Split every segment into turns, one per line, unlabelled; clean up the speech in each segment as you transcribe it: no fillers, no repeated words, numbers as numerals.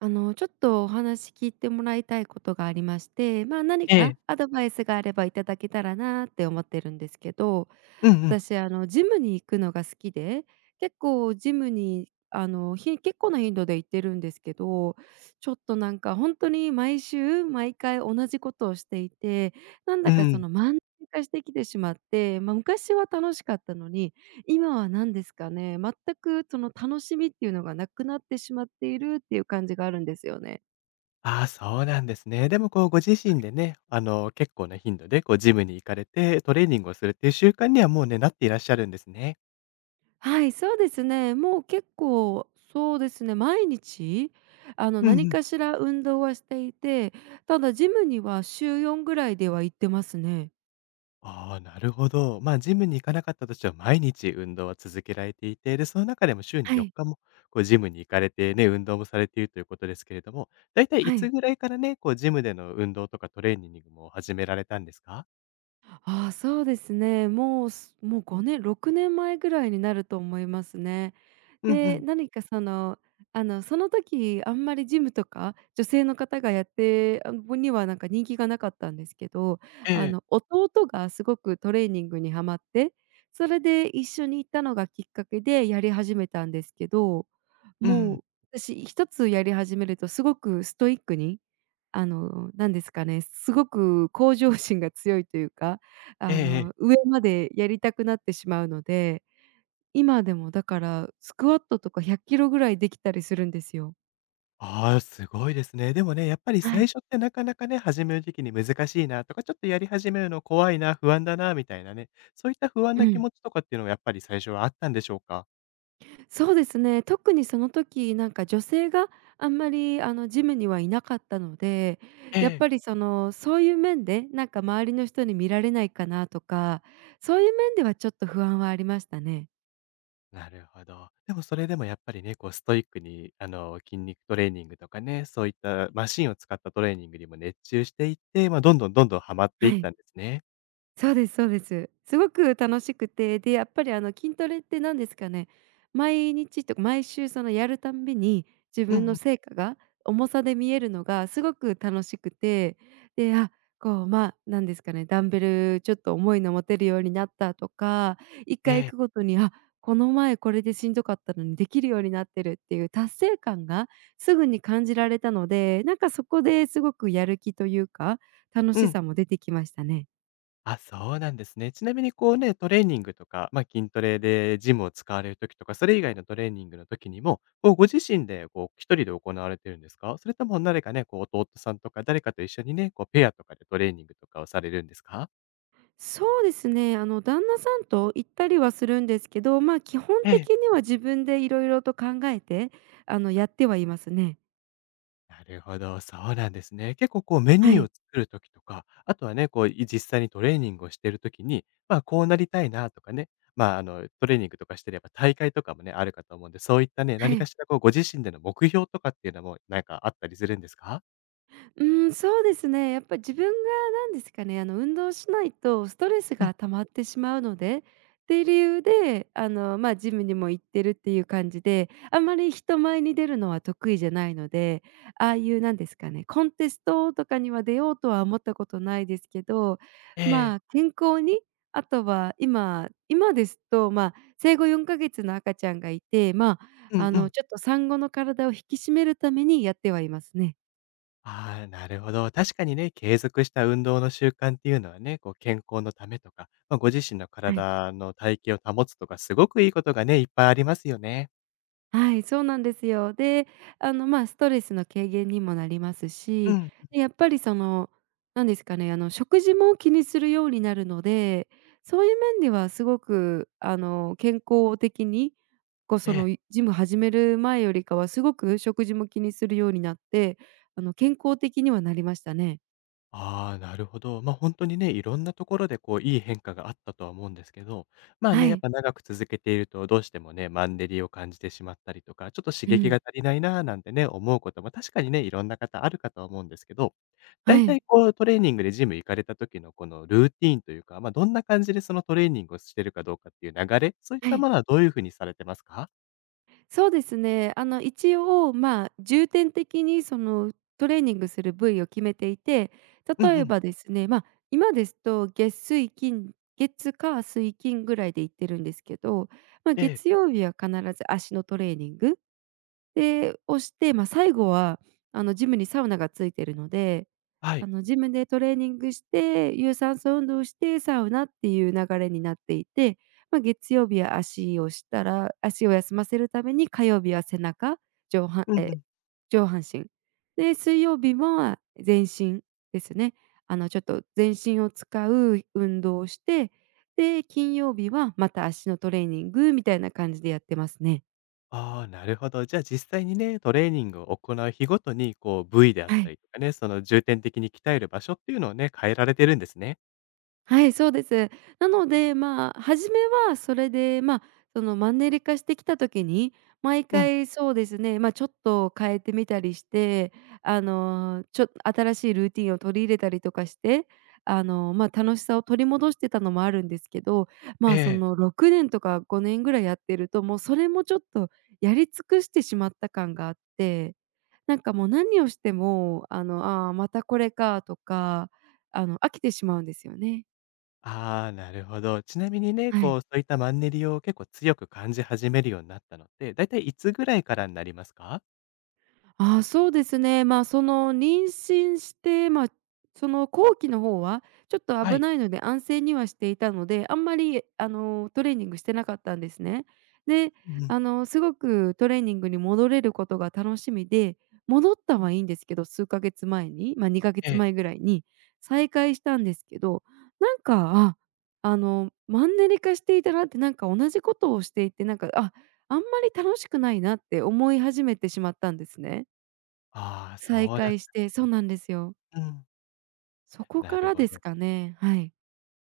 ちょっとお話聞いてもらいたいことがありまして、まあ、何
え
か
え。
アドバイスがあればいただけたらなって思ってるんですけど。
うんうん。
私、ジムに行くのが好きで、結構ジムに、結構な頻度で行ってるんですけど、ちょっとなんか本当に毎週毎回同じことをしていて、なん
う
だかそ
ん。
のマンネリ化してきてしまって、まあ、昔は楽しかったのに、今は何ですかね、全くその楽しみっていうのがなくなってしまっているっていう感じがあるんですよね。
ああ、そうなんですね。でもこうご自身でね、結構な頻度でこうジムに行かれて、トレーニングをするっていう習慣にはもうね、なっていらっしゃるんですね。
はい、そうですね。もう結構そうですね、毎日
うん
何
うん。
かしら運動はしていて、ただジムには週4ぐらいでは行ってますね。
ああ、なるほど。まあ、ジムに行かなかったとしても、毎日運動は続けられていて、で、その中でも週に
は
4
い、
日も、こうジムに行かれてね、運動もされているということですけれども、だいたいい
は
つ
い。
ぐらいからね、こうジムでの運動とかトレーニングも始められたんですか？
ああ、そうですね。もう5年、6年前ぐらいになると思いますね。
うんう
で、
ん。
何かその、あの、その時あんまりジムとか女性の方がやってあにはなんか人気がなかったんですけど、
ええ。
弟がすごくトレーニングにはまって、それで一緒に行ったのがきっかけでやり始めたんですけど、
う
も
ん。
う私一つやり始めるとすごくストイックにあの、なんですかね、すごく向上心が強いというか、
ええええ。
上までやりたくなってしまうので、今でもだから、スクワットとか100キロぐらいできたりするんですよ。
ああ、すごいですね。でもね、やっぱり
は
最
い。
初ってなかなかね、始める時期に難しいなとか、ちょっとやり始めるの怖いな、不安だなみたいなね、そういった不安
う
な気
ん。
持ちとかっていうのはやっぱり最初はあったんでしょうか？
そうですね、特にその時、なんか女性があんまり、ジムにはいなかったので、
え
やっ
え。
ぱりその、そういう面で、なんか周りの人に見られないかなとか、そういう面ではちょっと不安はありましたね。
なるほど。でもそれでもやっぱりね、こうストイックに筋肉トレーニングとかね、そういったマシンを使ったトレーニングにも熱中していって、まあ、どんどんどんどんハマって
は
いった
い。
んですね。
そうですそうです。すごく楽しくて、で、やっぱりあの筋トレって何ですかね、毎日とか毎週そのやるたんびに、自
う
分
んう
の
ん。
成果が重さで見えるのがすごく楽しくて、で、あ、こう、ま、なんですかね、ダンベルちょっと重いの持てるようになったとか、一
え
回行
え。
くごとに、この前これでしんどかったのにできるようになってるっていう達成感がすぐに感じられたので、なんかそこですごくやる気というか、楽
う
し
ん。
さも出てきましたね。
あ、そうなんですね。ちなみにこうね、トレーニングとか、まあ、筋トレでジムを使われる時とか、それ以外のトレーニングの時にも、こうご自身でこう一人で行われてるんですか？それとも誰かね、こう弟さんとか誰かと一緒にね、こうペアとかでトレーニングとかをされるんですか？
そうですね。あの旦那さんと行ったりはするんですけど、まあ、基本
ええ。
的には自分でいろいろと考えて、やってはいますね。
なるほど、そうなんですね。結構こうメニ
は
ューを
い。
作る時とか、あとはね、こうい実際にトレーニングをしてる時に、まあ、こうなりたいなとかね、トレーニングとかしてれば大会とかもね、あるかと思うんで、そういったね、
は
何か
い。
しらこうご自身での目標とかっていうのもなんかあったりするんですか？
うーん、そうですね。やっぱ自分が何ですかね、あの、運動しないとストレス
うん、
が溜まってしまうので、っていう理由で、ジムにも行ってるっていう感じで、あんまり人前に出るのは得意じゃないので、ああいうなんですかね、コンテストとかには出ようとは思ったことないですけど、
え
ま
え、
あ、健康に、あとは今今ですと、ま、生後4か月の赤ちゃんがいて、
うんうん。
ちょっと産後の体を引き締めるためにやってはいますね。
ああ、なるほど。確かにね、継続した運動の習慣っていうのはね、こう健康のためとか、まあ、ご自身の
はい。
体の体型を保つとか、すごくいいことがね、いっぱいありますよね。
はい、そうなんですよ。で、あの、まあ、ストレスの軽減にもなります
う
し、
ん、
でやっぱりその、なんですかね、あの、食事も気にするようになるので、そういう面ではすごく、健康的に、
ええ。
ジム始める前よりかはすごく食事も気にするようになって、健康的にはなりましたね。
ああ、なるほど。ま、あ本当にね、いろんなところでこう、いい変化があったとは思うんですけど、まあね、
は
やっ
い。
ぱ長く続けていると、どうしてもね、マンネリを感じてしまったりとか、ちょっと刺
う
激が
ん。
足りないなーなんてね、思うことも確かにね、いろんな方あるかとは思うんですけど、だ
は
いた
い。
いこう、トレーニングでジム行かれた時のこのルーティーンというか、ま、どんな感じでそのトレーニングをしてるかどうかっていう流れ、そういっ
は
た
い。
ものはどういう風にされてますか？
そうですね。あの一応、まあ、重点的にそのトレーニングする部位を決めていて、
うん
例
う
え
ん。
ばですね、まあ、今ですと月水金月火水金ぐらいで行ってるんですけど、まあ、
え
月
え。
曜日は必ず足のトレーニング。で、押して、まあ、最後は、ジムにサウナがついてるので、
はい。
ジムでトレーニングして、有酸素運動をして、サウナっていう流れになっていて、まあ、月曜日は足をしたら足を休ませるために、火曜日は背中、上半
うんう
え、
ん。
上半身。で、水曜日は全身ですね。ちょっと全身を使う運動をして、で、金曜日はまた足のトレーニングみたいな感じでやってますね。
ああ、なるほど。じゃあ実際にね、トレーニングを行う日ごとに、こう部位であっ
は
た
い。
りとかね、その重点的に鍛える場所っていうのをね、変えられてるんですね。
はい、そうです。なので、まあ、初めはそれで、まあ、そのマンネリ化してきた時に、毎
うん。
回そうですね、まあ、ちょっと変えてみたりして、新しいルーティンを取り入れたりとかして、まあ、楽しさを取り戻してたのもあるんですけど、
え
まあ、そ
え。
の6年とか5年ぐらいやってると、もうそれもちょっとやり尽くしてしまった感があって、なんかもう何をしても、またこれかとか、飽きてしまうんですよね。
ああ、なるほど。ちなみにね、
は
こ
い。
うそういったマンネリを結構強く感じ始めるようになったのって、だいたいいつぐらいからになりますか？
あーそうですね。まあ、その妊娠して、まあ、その後期の方はちょっと
は
危
い。
ないので安静にはしていたので、あんまりあのトレーニングしてなかったんですね。で、
うんうん。
すごくトレーニングに戻れることが楽しみで、戻ったはいいんですけど、数ヶ月前に、まあ、2ヶ
え
月前
え。
ぐらいに再開したんですけど、なんか、ああのマンネリ化していたなって、なんか同じことをしていて、あんまり楽しくないなって思い始めてしまったんですね。
ああ、
再
そうだっ
会し
たんで
て、
す
そう
ね。
なんですよ。
うん。
そこ
な
か
る
ら
ほ
です
ど。
かね。はい。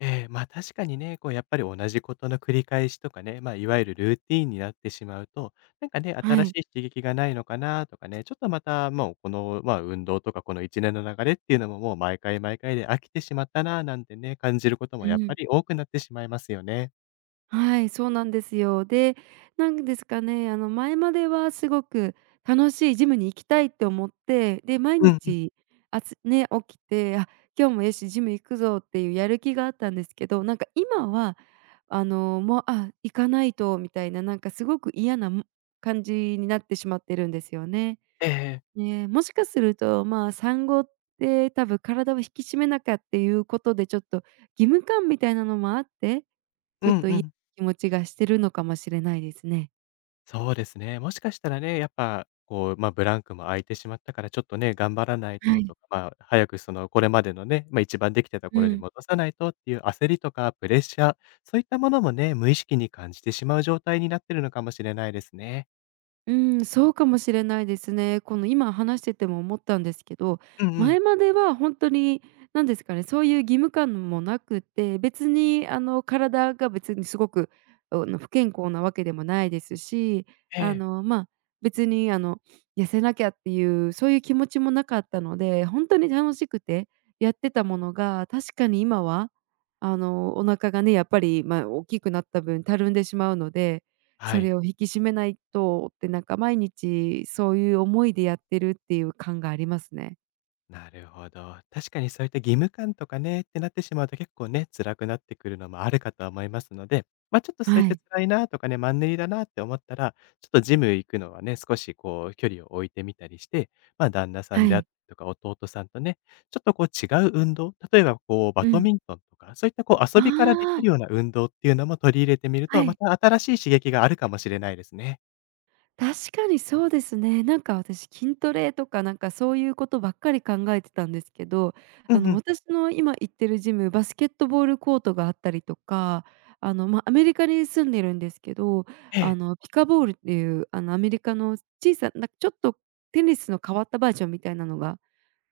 ええ、ま、確かにね、こうやっぱり同じことの繰り返しとかね、ま、あいわゆるルーティーンになってしまうと、なんかね、
は
新し
い。
い刺激がないのかなとかね、ちょっとまたもうこの、ま、運動とかこの一年の流れっていうのももう毎回毎回で飽きてしまったななんてね、感じることも
う
やっぱ
ん。
り多くなってしまいますよね。
はい、そうなんですよ。で、なんですかね、前まではすごく楽しいジムに行きたいって思って、で、毎
うんうん。
日あつね、起きて、今日もよし、ジム行くぞっていうやる気があったんですけど、なんか今は、あの、もう、あ、行かないとみたいな、なんかすごく嫌な、感じになってしまってるんですよね。
ええ。
ね、もしかすると、まあ、産後って多分体を引き締めなきゃっていうことで、ちょっと義務感みたいなのもあって、ち
う
ょっ
ん
と
う
嫌な
ん
気持ちがしてるのかもしれないですね。
そうですね。もしかしたらね、やっぱ、こう、まあ、ブランクも空いてしまったから、ちょっとね、頑張らない
は
とと
い。
か、まあ、早くその、これまでのね、まあ、一番できてた
う
頃に
ん。
戻さないとっていう焦りとかプレッシャー、そういったものもね、無意識に感じてしまう状態になってるのかもしれないですね。
うん、そうかもしれないですね。この今話してても思ったんですけど、
うんうん。
前までは本当に何ですかね、そういう義務感もなくて、別にあの体が別にすごく、不健康なわけでもないですし、
え
あ
え、
の、ま、別にあの痩せなきゃっていうそういう気持ちもなかったので、本当に楽しくてやってたものが、確かに今はあのお腹がね、やっぱり、ま、大きくなった分たるんでしまうので、
は
そ
い。
れを引き締めないとって、なんか毎日そういう思いでやってるっていう感がありますね。
なるほど。確かにそういった義務感とかね、ってなってしまうと結構ね、辛くなってくるのもあるかとは思いますので、まあちょっとそういっ
は
た
い、
辛いなとかね、マンネリだなって思ったら、ちょっとジム行くのはね、少しこう距離を置いてみたりして、まあ旦那さ
は
んであった
い。
りとか弟さんとね、ちょっとこう違う運動、例えばこうバ
う
ド
ん。
ミントンとか、そういったこう
あ
遊びからでき
あ、
るような運動っていうのも取り入れてみると、
は
ま
い。
た新しい刺激があるかもしれないですね。
確かにそうですね。なんか私筋トレとかなんかそういうことばっかり考えてたんですけど、
う
あ
んう
の
ん。
私の今行ってるジム、バスケットボールコートがあったりとか、アメリカに住んでるんですけど、
え
あ
え。
のピカボールっていうあのアメリカの小さなちょっとテニスの変わったバージョンみたいなのが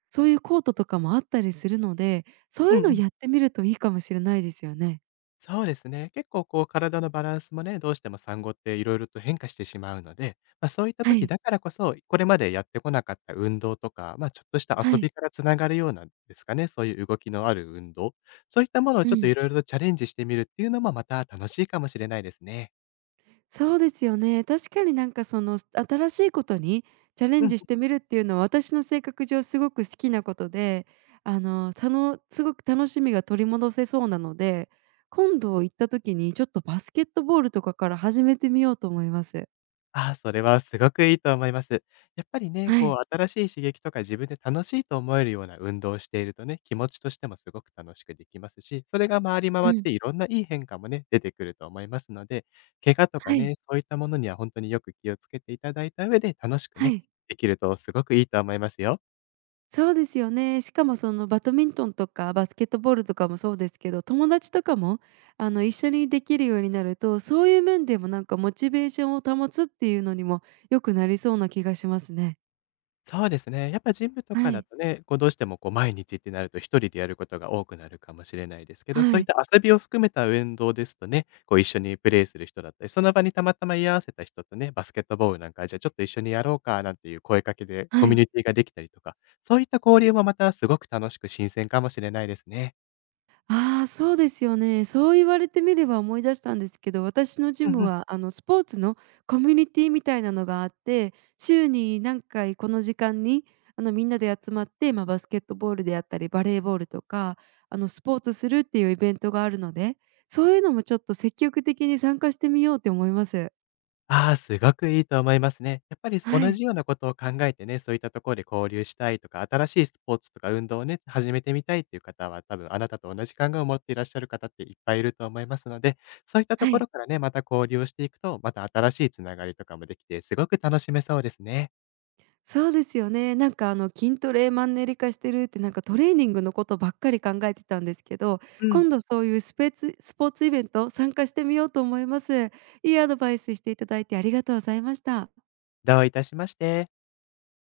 そういうコートとかもあったりするので、そう
う
い
ん
うの
うん。
やってみるといいかもしれないですよね。
そうですね。結構こう体のバランスもね、どうしても産後っていろいろと変化してしまうので、まあ、そういった
は
時
い、
だからこそ、これまでやってこなかった運動とか、まあ、ちょっとした
は
遊び
い、
からつながるようなんですかね、そういう動きのある運動、そういったものを
う
ちょっと
ん、
いろいろとチャレンジしてみるっていうのもまた楽しいかもしれないですね。
そうですよね。確かになんかその新しいことにチャレ
う
ン
ん。
ジしてみるっていうのは私の性格上すごく好きなことで、すごく楽しみが取り戻せそうなので、今度行った時にちょっとバスケットボールとかから始めてみようと思います。
ああ、それはすごくいいと思います。やっぱりね、
は
こ
い、
う新しい刺激とか自分で楽しいと思えるような運動をしているとね、気持ちとしてもすごく楽しくできますし、それが回り
う
回っ
ん、
ていろんないい変化もね、出てくると思いますので、怪我とか
はい、
ね、そういったものには本当によく気をつけていただいた上で楽しく
は
ね、
い。
できるとすごくいいと思いますよ。
そうですよね。しかもそのバドミントンとかバスケットボールとかもそうですけど、友達とかも一緒にできるようになると、そういう面でもなんかモチベーションを保つっていうのにも良くなりそうな気がしますね。
そうですね。やっぱジムとか
は
だ
い、
とね、こうどうしてもこう毎日ってなると一人でやることが多くなるかもしれないですけど、
は
そういっ
い、
た遊びを含めた運動ですとね、こう一緒にプレイする人だったり、その場にたまたま居合わせた人とね、バスケットボールなんか、じゃあちょっと一緒にやろうかなんていう声かけでコ
は
ミュ
い。
ニティができたりとか、そういった交流もまたすごく楽しく新鮮かもしれないですね。
ああ、そうですよね。そう言われてみれば思い出したんですけど、私のジ
うん
ム
うん。
はあのスポーツのコミュニティみたいなのがあって、週に何回この時間にみんなで集まって、まあ、バスケットボールであったり、バレーボールとか、スポーツするっていうイベントがあるので、そういうのもちょっと積極的に参加してみようって思います。
ああ、すごくいいと思いますね。やっぱり同
はい。
じようなことを考えてね、そういったところで交流したいとか、新しいスポーツとか運動をね、始めてみたいっていう方は、多分あなたと同じ考えを持っていらっしゃる方っていっぱいいると思いますので、そういったと
は
ころ
い。
からね、また交流をしていくと、また新しいつながりとかもできて、すごく楽しめそうですね。
そうですよね。なんかあの筋トレマンネリ化してるってなんかトレーニングのことばっかり考えてたんですけど、
うん。
今度そういうスポーツイベント参加してみようと思います。いいアドバイスしていただいてありがとうございました。
どういたしまして。